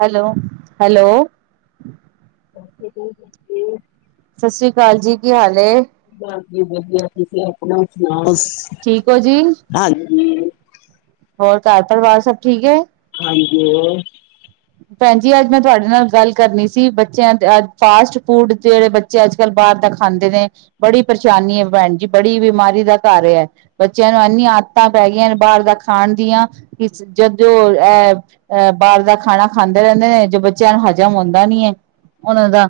Hello hello ਹਮ ਸਤਿ ਸ੍ਰੀ ਅਕਾਲ ਜੀ ਕੀ ਹਾਲ ਹ ਹਾਂਜੀ ਵਧੀਆ, ਤੁਸੀਂ ਆਪਣਾ ਸੁਣਾਓ। ਠੀਕ ਹੋ ਜੀ? ਹਾਂਜੀ। ਹੋਰ ਘਰ -ਪਰਿਵਾਰ ਸਭ ਠੀਕ ਹੈ। ਹਾਂਜੀ। ਭੈਣ ਜੀ ਅੱਜ ਮੈਂ ਤੁਹਾਡੇ ਨਾਲ ਗੱਲ ਕਰਨੀ ਸੀ, ਬੱਚਿਆਂ ਫਾਸਟ ਫੂਡ ਜਿਹੜੇ ਬੱਚੇ ਅੱਜ- ਕੱਲ੍ਹ ਬਾਹਰ ਦਾ ਖਾਂਦੇ ਨੇ, ਬੜੀ ਪਰੇਸ਼ਾਨੀ ਹੈ ਭੈਣ ਜੀ, ਬੜੀ ਬਿਮਾਰੀ ਦਾ ਘਰ ਹੈ ।ਬੱਚਿਆਂ ਨੂੰ ਇੰਨੀ ਆਦਤਾਂ ਪੈ ਗਈਆਂ ਨੇ ਬਾਹਰ ਦਾ ਖਾਣ ਦੀਆਂ ਕਿ, ਜਦ ਅਹ ਬਾਹਰ ਦਾ ਖਾਣਾ ਖਾਂਦੇ ਰਹਿੰਦੇ ਨੇ, ਜੋ ਬੱਚਿਆਂ ਨੂੰ ਹਜ਼ਮ ਆਂਦਾ ਨੀ ਹੈ ਉਹਣ ਦਾ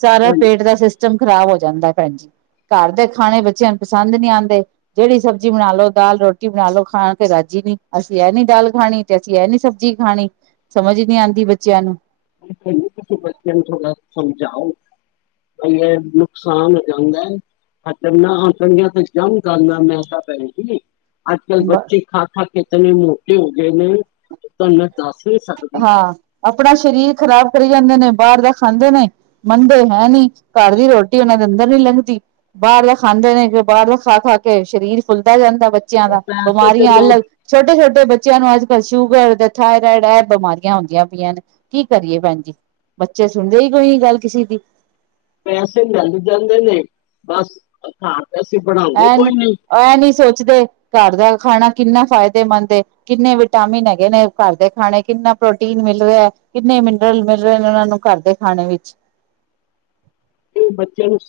ਸਾਰਾ ਹਾਂਜੀ ਪੇਟ ਦਾ ਸਿਸਟ ਸਿਸਮ ਖ਼ਰਾਬ ਹੋ ਜਾਂਦਾ ਭੈਣ ਜੀ, ਘਰ ਦੇ ਖਾਣੇ ਬੱਚਿਆਂ ਨੂੰ ਪਸੰਦ ਨਹੀਂ ਆਉਂਦੇ ਜਿਹੜੀ ਸਬਜ਼ੀ ਬਣਾ ਲਓ ਦਾਲ ਰੋਟੀ ਬਣਾ ਲ ਲੋ ਖਾਣ ਕੇ ਰਾਜੀ ਨੀ ਅਸੀਂ ਇਹ ਨੀ ਦਾਲ ਖਾਣੀ ਤੇ ਅਸੀਂ ਇਹ ਨੀ ਸਬਜ਼ੀ ਖਾਣੀ ਸਮਝ ਨਹੀਂ ਆਉਂਦੀ ਬੱਚਿਆਂ ਨੂੰ। ਤੁਸੀਂ ਬੱਚੇ ਨੂੰ ਥੋੜ੍ਹਾ ਸਮਝਾਓ, ਬਈ ਇਹ ਨੁਕਸਾਨ ਹੋ ਜਾਂਦਾ ਹਟਣੀਆਂ ਤੇ ਜੰਮ ਕਰਨਾ ਮੈਂ ਤਾਂ ਭੈ ਜ ਆਜ- ਕੱਲ ਬ ਬੱਚੇ ਖਾ ਖਾ ਕੇਤਨ ਮੋਟੇ ਹੋ ਗਏ ਨੇ ਧੰਨ ਤਾਂ [inaudible] ਹਾਂ, ਆਪਣਾ ਸਰੀਰ ਖ਼ਰਾਬ ਕਰੀ ਜਾਂਦੇ ਨੇ ਬਾਹਰ ਦਾ ਖਾਂਦੇ ਨੇ, ਮੰਨਦੇ ਹੈ ਨੀ ਘਰ ਦੀ ਰੋਟੀ ਉਹਨਾਂ ਦੇ ਅੰਦਰ ਨੀ ਲੰਘਦੀ। ਬਾਰਲਾ ਖਾਂਦੇ ਨੇ ਕਿਓਂ ਬਾਰਲਾ ਖਾ -ਖਾ ਕੇ, ਸਰੀਰ ਫੁੱਲਦਾ ਜਾਂਦਾ। ਬੱਚਿਆਂ ਉਹ ਦਾ, ਪੈਸੇ ਤੇ ਬਿਮਾਰੀਆਂ ਮੈਂ ਅਲੱਗ ਛੋਟੇ -ਛੋਟੇ ਬੱਚਿਆਂ ਨੂੰ ਅੱਜ ਸ਼ੂਗਰ ਤੇ ਥਾਏਰਡ ਐ ਬਿਮਾਰੀਆਂ ਹੁੰਦੀਆਂ ਪਈਆਂ ਨੇ, ਕੀ ਕਰੀਏ ਭੈਣ ਜੀ ਬੱਚੇ ਸੁਣਦੇ ਈ ਕੋਈ ਨੀ ਗੱਲ ਕਿਸੀ ਦੀ। ਪੈਸੇ ਲੈ ਜਾਂਦੇ ਨੇ ਬਸ ਅ ਘਾਰ ਐਨੀ ਐ ਨਈ ਸੋਚਦੇ ਘਰ ਦਾ ਖਾਣਾ ਕਿੰਨਾ ਫਾਇਦੇਮੰਦ ਏ, ਕਿੰਨੇ ਵਿਟਾਮਿਨ ਹੈਗੇ ਨੇ ਘਰ ਦੇ ਖਾਣੇ ਕਿੰਨਾ ਪ੍ਰੋਟੀਨ ਮਿਲ ਰਿਐ, ਕਿੰਨੇ ਮਿਨਰਲ ਮਿਲ ਰੇ ਨੇ ਔਨਾਂ ਨੂੰ ਘਰ ਦੇ ਖਾਣੇ ਵਿੱਚ। ਕੀ ਬੱਚਿਆਂ ਨੂੰ ਸ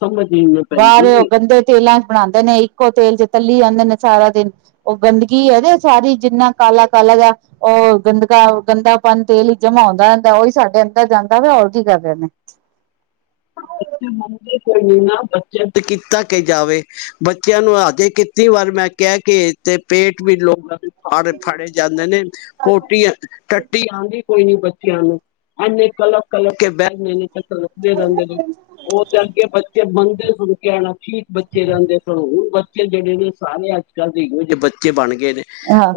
ਬਾਰ ਔ ਗੰਦੇ ਤੇਲਾਂ ਚ ਬਣਾਦੇ ਨੇ, ਇੱਕੋ ਤੇਲ ਜਿ਼ ਤੱਲੀ ਜਾਂਦੇ ਨੇ ਸਾਰਾ ਦਿਨ ਔ ਗੰਦਗੀ ਹੋਜੇ ਸਾਰੀ ਜਿੰਨਾ ਕਾਲਾ -ਕਾਲਾ ਜਾ ਔ ਗੰਦਗਾ ਗੰਦਾਪਨ ਤੇਲ ਈਚ ਜਮਾ ਹੂੰਦਾ ਰੈੰਦਾ, ਓਈ ਸਾਡੇ ਅੰਦਰ ਜਾਂਦਾ ਵੇ ਹੋਰ ਕੀ ਕਰ ਰੇ ਨੇ। ਬੱਚੇ ਮੰਨਦੇ ਕੋਈ ਨੀ ਨਾ, ਬੱਚਿਆਂ ਤੇ ਕੀਤਾ ਕੇ ਜਾਵੇ, ਬੱਚਿਆਂ ਨੂੰ ਹਜੇ ਕਿੱਤੀ ਵਾਰ ਮੈਂ ਕਿਐ ਕੇ ਤੇ ਪੇਟ ਵੀ ਲੋਕਾਂ ਹੜ ਫੜੇ ਜਾਂਦੇ ਨੇ ਪੋਟੀਅਂ ਟੱਟੀ ਆਂਦੀ ਕੋਈ ਨੀ ਬੱਚੀਆ ਨੂੰ, ਅਨੇ ਕਲਪ ਕਲਪ ਕੇ ਬੈ ਣੇ ਨਈ ਤਾ ਰੋਕਦੇ ਰੈਂਦੇ ਨੇ। ਔ ਤੇ ਅਗੇ ਬੱਚੇ [inaudible] ਬੰਦੇ ਸੁਣਕੇ ਆਣਾ ਠੀਕ ਬੱਚੇ ਰੈੰਦੇ ਸਨ, ਹੁਣ ਬੱਚੇ ਜੇੜੇ ਨੇ ਸਾਰੇ ਅੱਜ -ਕੱਲ੍ਹ ਦੇ ਇਹੋ ਜੇ ਬੱਚੇ ਬਣ ਗ ਅਹਾਂ,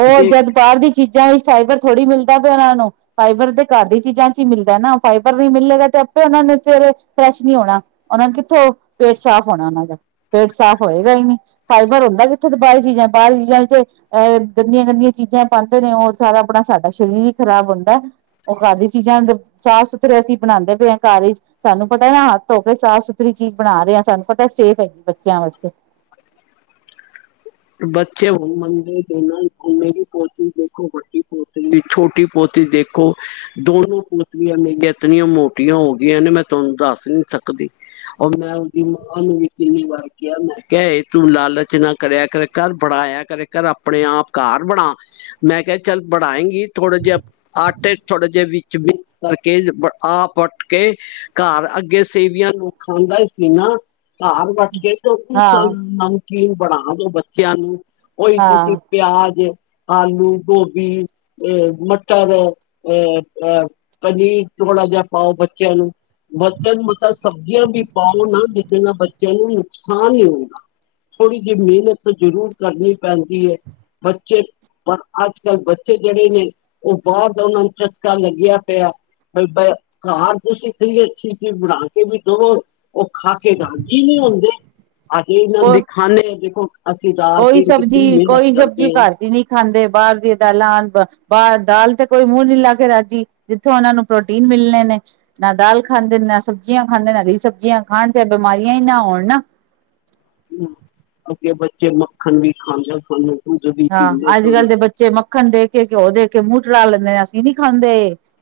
ਔ ਜਦ ਬਾਰ ਦੀ ਚੀਜ਼ਾਂ ਈ ਫਾਈਬਰ ਥੋੜ੍ਹੀ ਮਿਲਦਾ ਪਿਆ ਔਨਾਂ ਨੂੰ, ਫਾਈਬਰ ਤੇ ਘਰ ਦੀ ਚੀਜ਼ਾਂ ਚ ਹੀ ਮਿਲਦੈ ਨਾ ਫਾਈਬਰ ਨੀ ਮਿਲੇਗਾ ਤੇ ਆਪੇ ਔਨਾਂ ਨੂੰ ਸਵੇਰੇ ਫਰੈਸ਼ ਨੀ ਹੋਣਾ, ਔਨਾਂ ਨੂੰ ਕਿੱਥੋਂ ਪੇਟ ਸਾਫ਼ ਹੋਣਾ ਔਨਾਂ ਦਾ, ਪੇਟ ਸਾਫ਼ ਹੋਏਗਾ ਈ ਨੀ। ਫਾਈਬਰ ਹੁੰਦਾ ਕਿੱਥੇ ਤੇ ਬਾਰੀ ਚੀਜ਼ਾਂ ਬਾਰੀ ਚੀਜ਼ਾਂ ਦੀ ਤੇ ਔ ਏ ਗੰਦੀਆਂ ਗੰਦੀਆਂ ਚੀਜ਼ਾਂ ਪਾਂਦੇ ਨੇ, ਔ ਸਾਰਾ ਅਪਣਾ ਸਾਡਾ ਸਰੀਰ ਈ ਖ਼ਰਾਬ ਹੁੰਦਾ, ਔ ਘਰ ਦੀ ਚੀਜ਼ਾਂ ਦ ਸਾਫ਼ ਸੁਥਰੇ ਅਸੀਂ ਬਣਾਂਦੇ ਪੇ ਆਂ ਘਰ ਈਚ ਸਾਨੂੰ ਪਤੈ ਨਾ ਹੱਥ ਧੋ ਕੇ ਸਾਫ਼ ਸੁਥਰੀ ਚੀਜ਼ ਬਣਾ ਰੇ ਆਂ, ਸਾਨੂੰ ਪਤਾ ਸੇਫ ਹੈਗੀ ਬੱਚਿਆਂ ਵਸਤੇ। ਬੱਚੇ ਹੋਣ ਮੰਨਦੇ ਤੇਨਾ ਮੇਰੀ ਪੋਤੀ ਦੇਖੋ, ਵੱਡੀ ਪੋਤਰੀ ਛੋਟੀ ਪੋਤ੍ਰੀ ਦੇਖੋ ਦੋਨੋ ਪੋਤੀਆਂ ਮੇਰੀਆਂ ਇਤਨੀਆਂ ਮੋਟੀਆਂ ਹੋ ਗੀਆਂ ਨੇ, ਮੈਂ ਤੁਵਾਨੂੰ ਦੱਸ ਨੀ ਸਕਦੀ, ਔਰ ਮੈਂ ਉਦੀ ਮਾਂ ਨੂੰ ਵੀ ਕਿੰਨੀ ਵਾਰ ਕਿਐ ਮੈਂ ਕਿਆ ਏ ਤੂੰ ਲਾਲਚ ਨਾ ਕਰਆ ਕਰ। ਕਰ ਬੜਾਯਾ ਕਰੇ ਕਰ ਅਪਣੇ ਆਪ ਘਾਰ ਬਣਾ, ਮੈਂ ਕਿਆ ਚੱਲ ਬਣਾਏਂਗੀ ਥੋੜੇ ਜੇਆ ਆਟੇ ਚ ਥੋੜੇ ਜੇ ਵਿੱਚ ਮਿਸ ਕਰਕੇ ਆਪ ਵੱਟ ਕੇ ਘਰ ਅੱਗੇ ਸੇਵੀਆਂ ਨੂੰ ਖਾਂਦਾ ਈ ਸੀ, ਘਾਰ ਵੱਟ ਕੇ। ਰੋਟੀ ਸਵਾਦ ਹਾਂ ਬਣਾਈ। ਕਿ ਇਨ ਬਨਾ ਦੇਵਾਂ। ਕਿਆ ਨੂੰ ਓਹੀ ਤੁਸੀਂ ਹਾਂ ਪਿਆਜ ਆਲੂ ਗੋਭੀ ਏ ਮਟਰ ਅਹ ਅਹ ਪਨੀਰ ਥੋੜ੍ਹਾ ਜਾ ਪਾਓ ਬੱਚਿਆਂ ਨੂੰ ਬੱਚਿਆਂ ਨੂੰ ਮਤਾ ਸਬਜ਼ੀਆਂ ਵੀ ਪਾਓ ਨਾ ਜਿਦੇ ਨਾਲ ਬੱਚਿਆਂ ਨੂੰ ਨੁਕਸਾਨ ਨੀ ਹੋਊਗਾ, ਥੋੜ੍ਹੀ ਜੀ ਮਿਹਨਤ ਤੇ ਜ਼ਰੂਰ ਕਰਨੀ ਪੈਂਦੀ ਏ, ਬੱਚੇ ਪਰ ਅੱਜ-ਕੱਲ ਬੱਚੇ ਜੇੜੇ ਨੇ ਔ ਬਾਰ ਦਾ ਔਨਾ ਨੂੰ ਚਸਕਾ ਲੱਗਆ ਪਯੈ, ਬ ਬ ਕਾਰ ਤੁਸੀਂ ਇਤਨੀ ਅੱਛੀ ਚੀਜ਼ ਬਣਾ ਕੇ ਵੀ ਦਵੋ ਔ ਖਾ ਕੇ ਰਾਜੀ ਈ ਨੀ ਹੁੰਦੇ। ਅਜ ਏਨਾਂ ਨੂੰ ਉਹ ਦਿਖਾਣੇ ਏਦੇ ਕੋਲ ਕੋਈ ਸਬਜੀ ਕੋਈ ਸਬਜ਼ੀ ਹਾਂ ਘਰ ਦੀ ਨੀ ਖਾਂਦੇ। ਬਾਰ ਦੀਆਂ ਦਾਲਾਂ ਆਨ ਬ ਬਾਰ ਦਾਲ ਤੇ ਕੋਈ ਮੂੰਹ ਨੀ ਲਾ ਕੇ ਰਾਜੀ ਜਿੱਥੋਂ ਔਨਾਂ ਨੂੰ ਪ੍ਰੋਟੀਨ ਮਿਲਣੇ ਨੇ, ਨਾ ਦਾਲ ਖਾਂਦੇ ਨੇ ਨਾ ਸਬਜ਼ੀਆਂ ਖਾਂਦੇ ਨੇ, ਹਰੀ ਸਬਜ਼ੀਆਂ ਖਾਣ ਤੇ ਬਿਮਾਰੀਆਂ ਹੀ ਨਾ ਹੋਣ ਨਾ। ਹੂੰ, ਅੱਗੇ ਬੱਚੇ ਮੱਖਣ ਵੀ ਖਾਂਦੇ ਸਨ। ਦੁੱਧ ਵੀ ਪੀਂਦੇ ਹਾਂ, ਸਨ ਅੱਜ-ਕੱਲ ਦੇ ਬੱਚੇ ਮੱਖਣ ਦੇ ਕੇ ਘਿਓ ਦੇ ਕੇ ਮੂੰਹ ਚੜਾ ਲੈਂਦੇ ਆਂ, ਅਸੀਂ ਨੀ ਖਾਂਦੇ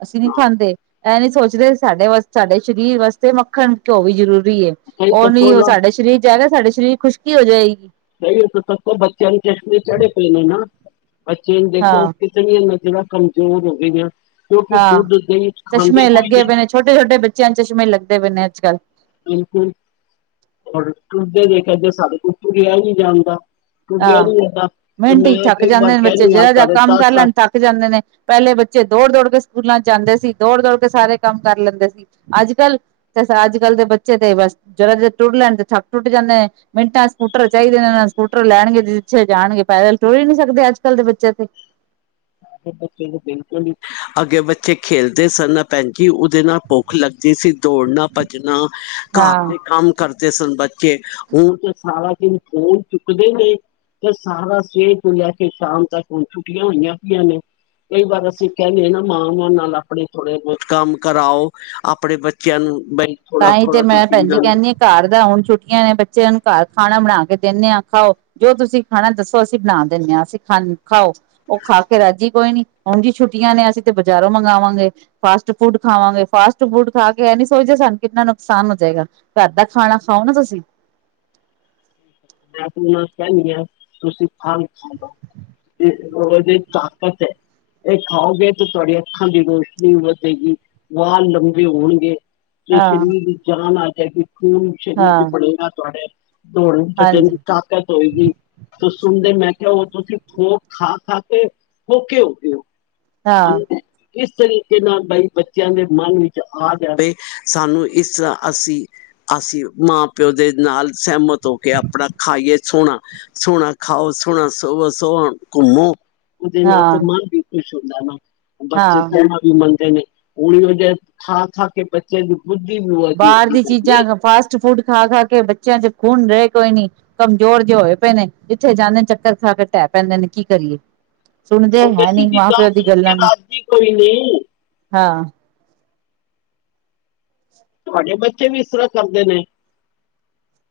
ਅਸੀਂ ਨੀ ਹਾਂ ਖਾਂਦੇ ਇਹ ਨੀ ਸੋਚ ਸਾਡੇ ਵਾਸ ਸਾਡੇ ਸਰੀਰ ਵਾਸਤੇ ਮੱਖਣ ਘਿਓ ਵੀ ਜ਼ਰੂਰ ਏ ਕਈ ਉਹ ਨੀ ਤੱਕੋ ਉਹ ਨਾ ਸਾਡਾ ਸਰੀਰ ਚਦਾ ਸਾਡੇ ਸ਼ਰੀਰ ਖੁਸ਼ਕੀ ਹੋ ਜਾਏਗੀ ਕਹੀ ਸਤ ਬੱਚਿਆਂ ਇੰ ਟਸ ਚੜੇ ਕੋਈ ਨੇ ਨਾ ਅੱਚੀ ਦੇਖੋ ਹਾਂ ਕਿਤਨੀ ਹੈ ਮ ਜਿਹੜਾ ਕਮਜ਼ੋਰ ਹੋਵੇ ਗਿਆ ਹਾਂ ਚਸ਼ਮੇ ਕੋਈ ਲੱਗੇ ਨਹੀਂ ਪਏ ਨੇ ਛੋਟੇ ਛੋਟੇ ਬੱਚਿਆਂ ਚਸ਼ਮੇ ਲੱਗਦੇ ਪਏ ਨੇ ਅੱਜ ਕੱਲ੍ਹ ਬਿਲਕੁਲਰ ਤੁਡੇ ਦੇਖ ਜ ਸਾਡੇ ਕੋਲ ਰਿਹਾ ਨਹੀਂੀ ਜਾਂਦਾ ਤੁਰਿਆ ਆਹ ਨੀ ਜਾਂਦਾ ਤੇ ਮਿੰਟ ਹੀ ਮੈਂ ਥੱਕ ਕਈ ਵਾਰ ਜਾਂਦੇ ਨੇ ਬੱਚੇ ਕਹਿਣੀ ਆ ਜਿਹੜਾ ਜਿਹਾ ਸਾਡੇ ਕੰਮ ਕਰ ਦਸ ਸਾਲ ਲੈਣ ਥੱਕ ਜਾਂਦੇ ਨੇ ਪਹਿਲੇ ਬੱਚੇ ਦੌੜ ਦੌੜ ਕੇ ਸਕੂਲਾਂ ਚ ਜਾਂਦੇ ਸੀ ਦੌੜ ਦੌੜ ਕੇ ਸਾਰੇ ਕੰਮ ਕਰ ਲੈਂਦੇ ਸੀ ਅੱਜ ਕੱਲ ਤੇ ਅੱਜ ਕੱਲ ਦੇ ਬੱਚੇ ਤੇ ਬਸ ਜਰਾ ਜ ਟੁੱਟ ਲੈਣ ਤੇ ਥੱਕ ਟੁੱਟ ਜਾਂਦੇ ਮਿੰਟਾਂ ਸਕੂਟਰ ਚਾਹੀਦੇ ਨੇ ਸਕੂਟਰ ਟਰ ਲੈਣਗੇ ਤੇ ਜਿੱਥੇ ਜਾਣਗੇ ਪੈਦਲ ਤੋਰੀ ਹੀ ਨੀ ਸਕਦੇ ਅੱਜ ਕੱਲ ਦੇ ਬੱਚੇ ਤੇ ਬੱਚੇ ਨੂੰ ਬਿਲਕੁਲ ਅੱਗੇ ਬੱਚੇ ਖੇਲਦੇ ਸਨ ਕਿ ਉਹਦੇ ਨਾਲ ਭੁੱਖ ਲੱਗਦੀ ਸੀ ਦੌੜਨਾ ਭੱਜਣਾ ਹਾਂ ਘਰ ਦੇ ਕੰਮ ਕਰ ਬੱਚੇ ਹੁਣ ਤਾਂ ਸਾਰਾ ਦਿਨ ਫਣ ਚੁੱਕਦੇ ਨੇ ਤੇ ਸਾਰਾ ਸਵੇਰ ਤੋਂ ਲੈ ਕੇ ਸ਼ਾਮ ਤੱਕ ਹੁਣ ਛੁੱਟੀਆਂ ਹੋਈਆਂ ਨੇ ਕਈ ਵਾਰ ਅਸੀਂ ਕਹਿੰਦੇ ਹ ਨਾ ਮਾਂਵਾਂ ਨਾਲ ਆਪਣੇ ਥੋੜੇ ਬਹੁਤ ਕੰਮ ਕਰਾਓ ਆਪਣੇ ਬੱਚਿਆਂ ਨੂੰ ਬਈ ਥੋੜਾ ਤਾਂਹੀ ਤੇ ਥੋੜਾ ਮੈਂ ਤੁਸੀਂ ਭੈਣ ਜੀ ਇਹਨਾਂ ਨੂੰ ਕਹਿੰਦੀ ਆ ਘਰ ਦਾ ਹੁਣ ਛੁੱਟੀਆਂ ਨੇ ਬ ਬੱਚੇ ਅਨ ਘ ਖਾਣਾ ਬਣਾ ਕੇ ਦਿੰਦੇ ਹਾਂ ਖਾਓ ਜੋ ਤੁਸੀਂ ਖਾਣਾ ਦੱਸੋ ਅਸੀਂ ਬਣਾ ਦਿੰਦੇ ਹਾਂ ਅਸੀਂ ਖਾ ਖਾਓ ਉਹ ਖਾ ਕੇ ਰਾਜੀ ਕੋਈ ਨੀ ਹੁਣ ਜੀ ਛੁੱਟੀਆਂ ਨੇ ਅਸੀਂ ਤੇ ਬਜ਼ਾਰੋਂ ਮੰਗਵਾਵਾਂਗੇ ਫਾਸਟ ਫੂਡ ਖਾਵਾਂਗੇ ਫਾਸਟ ਫੂਡ ਖਾ ਕੇ ਇਹ ਨੀ ਸੋਚਦੇ ਸਾਨੂੰ ਕਿੰਨਾ ਨੁਕਸਾਨ ਹੋ ਜਾਏਗਾ ਫ ਅੱਧਾ ਖਾਣਾ ਖਾਓ ਨਾ ਤੁਸੀਂ ਮੈਂ ਤ ਨਾਲ ਕਹਿਦੀ ਹਾਂ ਤੁਸੀਂ ਖਲ ਖਾ ਲਓ ਤੇ ਉਹ ਜ ਤਾਕਤ ਹੈ ਇਹ ਖਾਓਗੇ ਤੇ ਤੁਹਾਡੀੀਆਂ ਅੱਖਾਂ ਦੀ ਰੋਸ਼ਨੀ ਵਧੇਗੀ ਵਾਹ ਲੰਬੇ ਹੋਣਗੇ ਤੇ ਹਾਂ ਸਰੀਰ ਦੀ ਜਾਨ ਆ ਇਹ ਸਕੂਨ ਸ਼ਰੀਰ ਚ ਹਾਂ ਬੜੇਗਾ ਤੁਹਾਡੇ ਦੋ ਜੂੰ ਹਾਂਜੀ ਤਾਕਤ ਹੋਏਗੀ ਤੇ ਸੁਣਦੇ ਮੈਂ ਕਿਹਾ ਉਹ ਤੁਸੀਂ ਓਹ ਖਾ ਖਾ ਕੇ ਔਖੇ ਹੋ ਗਏ ਹੋ ਹਾਂ ਬਣ ਏਹ ਇਸ ਤਰੀਕੇ ਨਾਲ ਬਾਈ ਬੱਚਿਆਂ ਦੇ ਮਨ ਵਿੱਚ ਆ ਜਾਵੇ ਸਾਨੂੰ ਇਸ ਤਰ੍ਹਾਂ ਅਸੀਂ ਅਸੀਂ ਮਾਂ ਪਿਓ ਦੇ ਨਾਲ ਸਹਿਮਤ ਹੋ ਕੇ ਆਪਣਾ ਖਾਈਏ ਸੋਣਾ ਸੋਣਾ ਖਾਓ ਸੋਣਾ ਸੋਵੋ ਸੋਣਾ ਘੁੰਮੋ ਉਹਦੇ ਲਤ ਹਾਂ ਨਾਲ ਬੀਪੀ ਸ਼ਦਾ ਨਾ ਬੱਚੇ ਹਾਂ ਕਹਿਣਾ ਵੀ ਮਨਦੇ ਉ ਜਦ ਖਾ ਖਾ ਕੇ ਬੱਚੇ ਬੁੱਧੀ ਵੀ ਉਹਦੀ ਬਾਹਰ ਹੁੰਦੀ ਦੀ ਪਈ ਚੀਜ਼ਾਂ ਫਾਸਟ ਫੂਡ ਖਾ ਖਾ ਕੇ ਬੱਚਿਆਂ ਚ ਖੂਨ ਰਹੇ ਕੋਈ ਨੀ ਕਮਜ਼ੋਰ ਜੇ ਹੋਏ ਪਏ ਨੇ ਜਿੱਥੇ ਜਾਂਦੇ ਚੱਕਰ ਖਾ ਕੇ ਢਹਿ ਪੈਂਦੇ ਨੇ ਕੀ ਕਰੀਏ ਸੁਣਦੇ ਉਹ ਹੈ ਕਸੀ ਨੀ ਦੀ ਮਾਂ ਗੱਲ ਪਿਓ ਸੁਣ ਕੇ ਗੱਲਾਂ ਨੂੰ ਰਾਜੀ ਕੋਈ ਨਹੀਂ। ਹਾਂ। ਤੁਹਾਡੇ ਬੱਚੇ ਵੀ ਇਸ ਤਰ੍ਹਾਂ ਕਰਦੇ ਨੇ।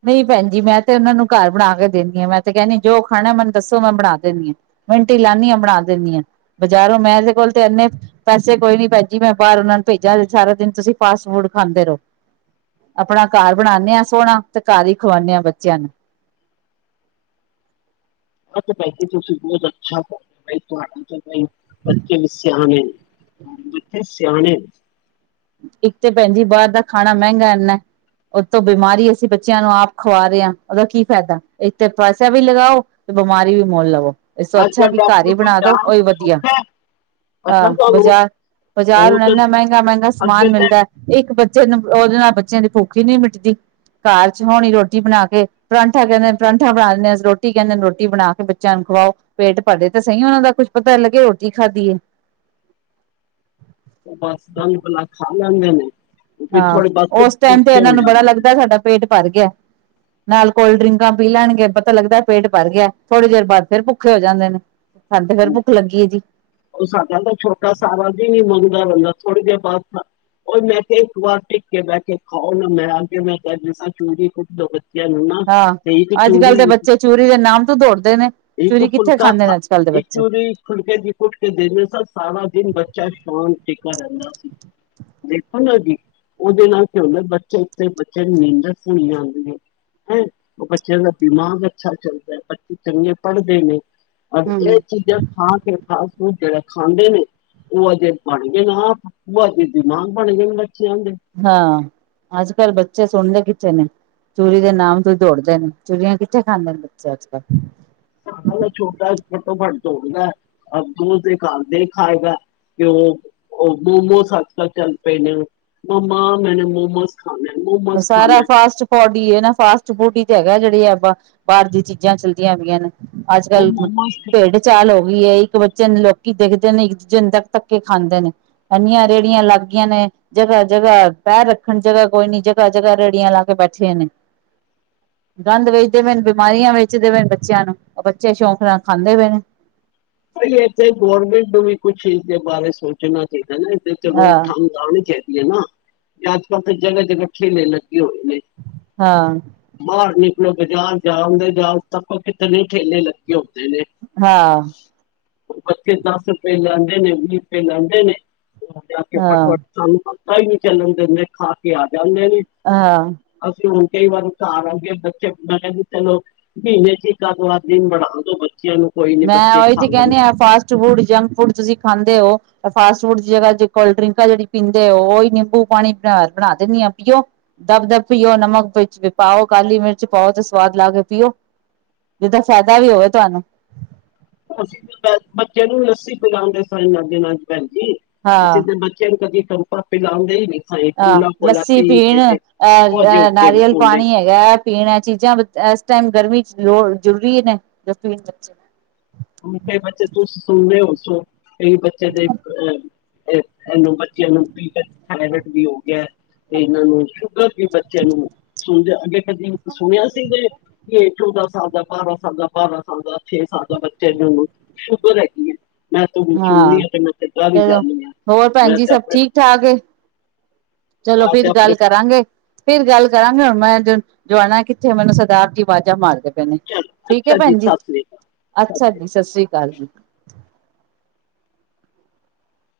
ਨਹੀਂ ਭੈਣਜੀ ਮੈਂ ਤੇ ਉਹਨਾਂ ਨੂੰ ਘਰ ਬਣਾ ਕੇ ਦਿੰਦੀ ਹਾਂ ਮੈਂ ਤੇ ਕਹਿਣੀ ਜੋ ਖਾਣਾ ਮੈਨੂੰ ਦੱਸੋ ਮੈਂ ਬਣਾ ਦਿੰਦੀ ਹਾਂ ਮਿੰਟੀ ਲਾਣੀ ਹਾਂ ਬਣਾ ਦਿੰਦੀ ਹਾਂ ਬਜ਼ਾਰੋਂ ਮੈਂ ਇਹਦੇ ਕੋਲ ਤੇ ਇੰਨੇ ਪੈਸੇ ਕੋਈ ਨੀ ਭੈਣ ਜੀ ਮੈਂ ਬਾਹਰ ਉਹਨਾਂ ਨੂੰ ਭੇਜਾ ਸਾਰਾ ਦਿਨ ਤੁਸੀਂ ਫਾਸਟ ਫੂਡ ਖਾਂਦੇ ਰਹੋ ਆਪਣਾ ਘਰ ਬਣਾਉਣੇ ਆ ਸੋਹਣਾ। ਤੇ ਘਰ ਖਵਾਉਣੇ ਹਾਂ ਬੱਚਿਆਂ ਨੂੰ। ਅੱਛਾ ਭੈਣ ਜੀ ਤੁਸੀਂ ਬਹੁਤ ਅੱਛਾ ਖਵਾਉਣੇ ਹੋ ਤੁਹਾਡੀ ਤੇ ਭਾਈ ਬੱਚੇ ਵੀ ਸਿਆਣੇ ਨੇ। ਬੱਚੇ ਸਿਆਣੇ ਨੇ। ਇੱਕ ਤੇ ਭੈਣ ਜੀ ਬਾਹਰ ਦਾ ਖਾਣਾ ਮਹਿੰਗਾ ਇੰਨਾ ਉਹ ਤੋਂ ਬਿਮਾਰੀ ਅਸੀਂ ਬੱਚਿਆਂ ਨੂੰ ਆਪ ਖਵਾ ਰਹੇ ਹਾਂ ਉਹਦਾ ਕੀ ਫਾਇਦਾ ਇੱਕ ਤੇ ਪੈਸਾ ਵੀ ਲਗਾਓ ਤੇ ਬਿਮਾਰੀ ਵੀ ਮੁੱਲ ਲਵੋ। ਇਸ ਤੋਂ ਅੱਜ ਅੱਛਾ ਕੱਲ ਕਿ ਘਰ ਡਾਕਟਰ ਹੀ ਕੋਲ ਬਣਾ ਦੋ ਜਾਣਾ ਉਹੀ ਕੋਈ ਵਧੀਆ ਸੌਖਾ ਹੈ ਆ ਪਤਾ ਤੁਹਾਨੂੰ ਬਾਜ਼ਾਰ ਬਜ਼ਾਰ ਉਹ ਹੁਣ ਤਾਂ ਇਨਾ ਮਹਿੰਗਾ ਮਹਿੰਗਾ। ਅੱਗੇ ਸਮਾਨ ਤਾਂ ਮਿਲਦਾ ਇੱਕ ਬੱਚੇ। ਬੱਚੇ ਨੂੰ ਉਹਦੇ ਨਾਲ ਬੱਚਿਆਂ ਦੀ ਭੁੱਖੀ ਨੀ ਮਿਟਦੀ ਘਰ ਚ ਹੋਣੀ ਰੋਟੀ ਬਣਾ ਕੇ ਪਰਾਂਠਾ ਕਹਿੰਦੇ ਪਰਾਂਠਾ ਬਣਾ ਦਿੰਨੇ ਰੋਟੀ ਕਹਿੰਦੇ ਰੋਟੀ ਬਣਾ ਕੇ ਬੱਚਿਆਂ ਨੂੰ ਖਵਾਓ ਪੇਟ ਭਰੇ ਤੇ ਸਹੀ ਉਹਨਾਂ ਦਾ ਕੁੱਝ ਪਤਾ ਲੱਗੇ ਰੋਟੀ ਖਾਧੀ ਹੈ। ਬਸ ਗੰਦ ਬਲਾ ਖਾ ਲੈਂਦੇ ਨੇ। ਫਿਰ ਹਾਂ ਥੋੜੇ ਬਸ ਫਿਰ ਉਸ ਟਾਈਮ ਤੇ ਭੁੱਖੇ ਇਹਨਾਂ ਹੋ ਨੂੰ ਬੜਾ ਜਾਂਦੇ ਨੇ ਲੱਗਦਾ ਸਾਡਾ ਪੇਟ। ਭਰ ਗਿਆ ਨਾਲ ਕੋਲਡ ਡਰਿੰਕਾਂ ਪੀ ਲੈਣਗੇ ਪਤਾ ਲੱਗਦਾ ਪੇਟ ਭਰ ਗਿਆ ਥੋੜੀ ਦੇਰ ਬਾਅਦ ਫਿਰ ਭੁੱਖੇ ਹੋ ਜਾਂਦੇ ਨੇ। ਸਾਨੂੰ ਤੇ ਫੇਰ ਉਹ- ਭੁੱਖ ਲੱਗੀ ਹੈ ਜੀ। ਉਹ ਸਾਡਾ ਨਾ ਛੋਟਾ ਸਾਰਾ ਦਿਨ ਹੀ ਮੰਗਦਾ ਰਹਿੰਦਾ ਥੋੜੇ ਦੇਰ ਬਾਅਦ ਉਹ ਮੈਂ ਕਿਹਾ ਇੱਕ ਵਾਰ ਟਿੱਕ ਕੇ ਬਹਿ ਕੇ ਖਾਓ ਮੈਂ ਆ ਕੇ ਮੈਂ ਕਿਹਾ ਚੂਰੀ ਕੁੱਟ ਦੋ ਬਚੇ ਹਾਂ ਅੱਜ ਕੱਲ੍ਹ ਦੇ ਬੱਚੇ ਚੂਰੀ ਦੇ ਨਾਮ ਤੋਂ ਦੌੜਦੇ ਨੇ ਚੂਰੀ ਕਿੱਥੇ ਖਾਂਦੇ ਨੇ ਅੱਜ ਕੱਲ ਦੇ ਬੱਚੇ। ਕੁੱਟ ਕੇ ਦਿੰਦੇ ਸਾ ਸਾਰਾ ਦਿਨ ਬੱਚਾ ਸ਼ਾਂਤ ਟਕਿਆ ਰਹਿੰਦਾ ਸੀ। ਦੇਖੋ ਨਾ ਜੀ ਉਹਦੇ ਨਾਲ ਕਿਂ ਹੁੰਦਾ ਬੱਚੇ ਉਤੇ ਬੱਚਿਆਂ ਨੂੰ ਨੀਂਦਰ ਪੂਰੀ ਆਉਦੀ ਹੈ ਉਹ ਬੱਚਿਆਂ ਦਾ ਦਿਮਾਗ ਅੱਛਾ ਚੱਲਦਾ ਹੈ ਬੱਚੇ ਚੰਗੇ ਪੜ੍ਹਦੇ ਨੇ। ਔਰ ਹਮ ਇਹ ਚੀਜ਼ਾਂ ਖਾ ਕੇ ਤਾਂ। ਉਹ ਜਿਹੜਾ ਖਾਂਦੇ ਨੇ ਉਹ ਅਜੇ ਬਣ ਗਏ ਨੇ ਆਪ ਉਹੇ ਜਿਹੇ ਦਿਮਾਗ ਬਣ ਗਏ ਨੇ। ਬੱਚਿਆਂ ਦੇ ਹਾਂ ਅੱਜ ਕੱਲ੍ਹ ਬੱਚੇ ਸੁਣਦੇ ਕਿੱਥੇ। ਬੱਚਿਆਂ ਨੇ ਚੂਰੀ ਦੇ ਨਾਮ ਤੋਂ ਦੌੜਦੇ ਨੇ ਚੂਰੀਆਂ ਕਿੱਥੇ ਖਾਂਦੇ ਨੇ ਬੱਚੇ ਅੱਜ ਕੱਲ। ਹਲੇ ਛੋਟਾ ਘੱਟੋ ਘੱਟ ਦੋੜਦਾ ਆ ਔਰ ਤੂੰ ਤਾਂ ਘਰ ਦੇ ਖਾਏ ਗਾ ਕਿ ਉਹ ਉਹ ਮੋਮੋਸ ਅੱਜ ਕੱਲ ਚੱਲ ਪਏ ਨੇ ਮੰਮਾ ਮੈਨੇ ਮੋਮੋਸ ਆ ਸਾਰਾ ਫਾਸਟ ਪੋਡੀ ਹੈ ਨਾ ਫਾਸਟ। ਚਪੋਟੀ ਤੇ ਹੈਗਾ ਜਿਹੜੀ ਆਪਾਂ ਬਾਹਰ ਦੀਆਂ ਚੀਜ਼ਾਂ ਚੱਲਦੀਆਂ ਹੋਈਆਂ ਨੇ। ਅੱਜ ਕੱਲ ਭੇੜ ਚਾਲ ਹੋ ਗਈ ਏ ਇੱਕ ਬੱਚੇ ਨੂੰ ਲੋਕੀ ਦੇਖਦੇ ਨੇ ਇੰਝਣ ਤੱਕ ਧੱਕੇ ਖਾਂਦੇ ਨੇ ਇੰਨੀਆਂ ਰੇਹੜੀਆਂ ਲੱਗ ਗਈਆਂ ਨੇ ਜਗ੍ਹਾ ਜਗ੍ਹਾ ਪੈਰ ਰੱਖਣ ਜਗ੍ਹਾ ਕੋਈ ਨੀ। ਜਗ੍ਹਾ ਜਗ੍ਹਾ ਰੜੀਆਂ ਲਾ ਕੇ ਬੈਠੇ ਨੇ। ਗੰਦ ਵੇਚਦੇ ਪਏ ਨੇ ਬਿਮਾਰੀਆਂ ਵੇਚਦੇ ਪਏ ਬੱਚਿਆਂ ਨੂੰ ਉਹ ਬੱਚੇ ਸ਼ੌਕ ਨਾਲ ਖਾਂਦੇ ਪਏ ਨੇ। ਭਾਈ ਇੱਥੇ ਗੌਰਮੈਂਟ ਨੂੰ ਵੀ ਕੁਛ ਇਸ ਦੇ ਬਾਰੇ ਸੋਚਣਾ ਚਾਹੀਦਾ ਨਾ ਇੱਥੇ ਚਲੋ ਹਾਂ ਠੰਗ ਆਉਣਗੇ। ਨਾ ਤੇ ਅੱਜ ਕੱਲ ਤਾਂ ਜਗਾ ਜਗਾ ਠੇਲੇ ਲੱਗੇ ਲੱਗੇ ਹੋਏ ਨੇ ਹਾਂ ਬਾਹਰ ਆਪ ਬਾਜ਼ਾਰ ਜਾਓ ਨਾ ਜਾਓ ਤੱਕ ਕਿਤਨ ਠੇਲੇ ਲੱਗੇ ਹਾਂ। ਉਹ ਬੱਚੇ ਦਸ ਰੁਪਏ ਲੈਂਦੇ ਨੇ ਵੀਹ ਰੁਪਏ ਲੈਂਦੇ ਨੇ ਹਾਂ ਫਟਫਟ [unintelligible] ਤਾਈ ਨੂੰ ਚੱਲਣ ਦਿੰਦੇ ਖਾ ਕੇ ਆ ਚੱਲਦੇ ਜੀ ਹਾਂ ਅਸੀਂ ਹੁਣ ਕਈ ਵਾਰੀ ਘਰ ਆ ਗਏ ਬੱਚੇ ਮੈਂ ਕਹਿੰਦੀ ਚਲੋ ਮਹੀਨੇ ਚ ਹੀ ਇਕ ਆਦ ਦਿਨ ਬਣਾ ਦੋ। ਬੱਚਿਆਂ ਨੂੰ ਕੋਈ ਨੀ ਬੱਚੇ ਲੈਣ ਕਹਿੰਦੇ ਆ ਫਾਸਟ ਫੂਡ ਜੰਕ ਫੂਡ ਤੁਸੀਂ ਖਾਂਦੇ ਹੋ ਫਾਸਟ ਫੂਡ ਦੀ ਜਗ੍ਹਾ ਕੋਲਡ ਡਰਿੰਕਾਂ ਜਿਹੜੀ ਪੀਂਦੇ ਹੋ ਉਹਹੀ ਨਿੰਬੂ ਪਾਣੀ ਬਣਾ ਦਿੰਦੀ ਹ ਪੀਓ ਦੱਬ ਦਬ ਪੀਓ ਨਮਕ ਪਾਓ ਕਾਲੀ ਮਿਰਚ ਪਾਓ ਤੇ ਸਵਾਦ ਲਾ ਕੇ ਪੀਓ ਜਿਦਾ ਫਾਇਦਾ ਵੀ ਹੋਵੇ ਤੁਹਾਨੂੰ। ਅਸੀ ਤੇ ਬੱਚਿਆਂ ਨੂੰ ਲੱਸੀ ਪਲਾਦੇ ਪਾਏ ਦਿਨੋਂ ਦਿਨ। ਜੀ ਹਾਂ ਜਿੱਦਾਂ ਬੱਚਿਆਂ ਨੂੰ ਕਦੇ ਕੈਂਪਾਂ ਪਿਲਾਦੇ ਹੀ ਨੀ ਹਾਂ ਲੱਸੀ ਪੀਣ ਉਹ ਜੇ ਹੋ ਅਹ ਗਏ ਨੇ ਨਾਰੀਅਲ ਕੋਲੇ ਪਾਣੀ ਹੈਗਾ ਪੀਣ ਚੀਜ਼ਾਂ ਟਾਈਮ ਗਰਮੀ ਚ ਲੋ ਜ਼ਰੂਰੀ ਹੈ। [unintelligible] ਕਈ ਬੱਚੇ ਦੇ ਅਹ ਇਹਨੂੰ ਬੱਚਿਆਂ ਨੂੰ ਥਾਣੇ ਪ ਵੀ ਹੋ ਗਿਆ ਤੇ ਇਹਨਾਂ ਨੂੰ ਸ਼ੂਗਰ ਵੀ ਬੱਚੇ ਨੂੰ ਅੱਗੇ ਕਦੀ ਸੁਣਿਆ ਸੀ ਕੀ ਚੌਦਾਂ ਸਾਲ ਦਾ ਬਾਰਾਂ ਸਾਲ ਦਾ ਬਾਰਾਂ ਸਾਲ ਦਾ ਛੇ ਸਾਲ ਦਾ ਬੱਚਾ ਨੂੰ ਸ਼ੁਗਰ ਹੈਗੀ ਹੈ। ਮੈਂ ਤੁਹਾਨੂੰ ਸੁਣਨੀ ਹਾਂ ਆ ਤੇ ਮੈਂ ਤੇ ਡਰ ਹੀ ਚਲੋ ਜਾਂਦੀ ਹਾਂ। ਹੋਰ ਭੈਣ ਮੈਂ ਜੀ ਤੇ ਸਭ ਆਪਣੇ ਠੀਕ ਠਾਕ ਚਲੋ ਮੈਂ ਤੇ ਫਿਰ ਗੱਲ ਆਪਣੇ ਕਰਾਂਗੇ ਫਿਰ ਗੱਲ ਕਰਾਂਗੇ ਹੁਣ ਮੈਂ ਜਾਣਾ ਕਿੱਥੇ ਮੈਨੂੰ ਸਰਦਾਰ ਜੀ ਆਵਾਜ਼ਾ ਮਾਰਦੇ ਚੱਲ ਠੀਕ ਹੈ ਅੱਛਾ ਭੈਣ ਜੀ ਸਤਿ ਸ੍ਰੀ ਅਕਾਲ ਸਤਿ ਸ੍ਰੀ ਅੱਛਾ ਅਕਾਲ। ਜੀ ਸਤਿ ਸ੍ਰੀ ਅਕਾਲ ਜੀ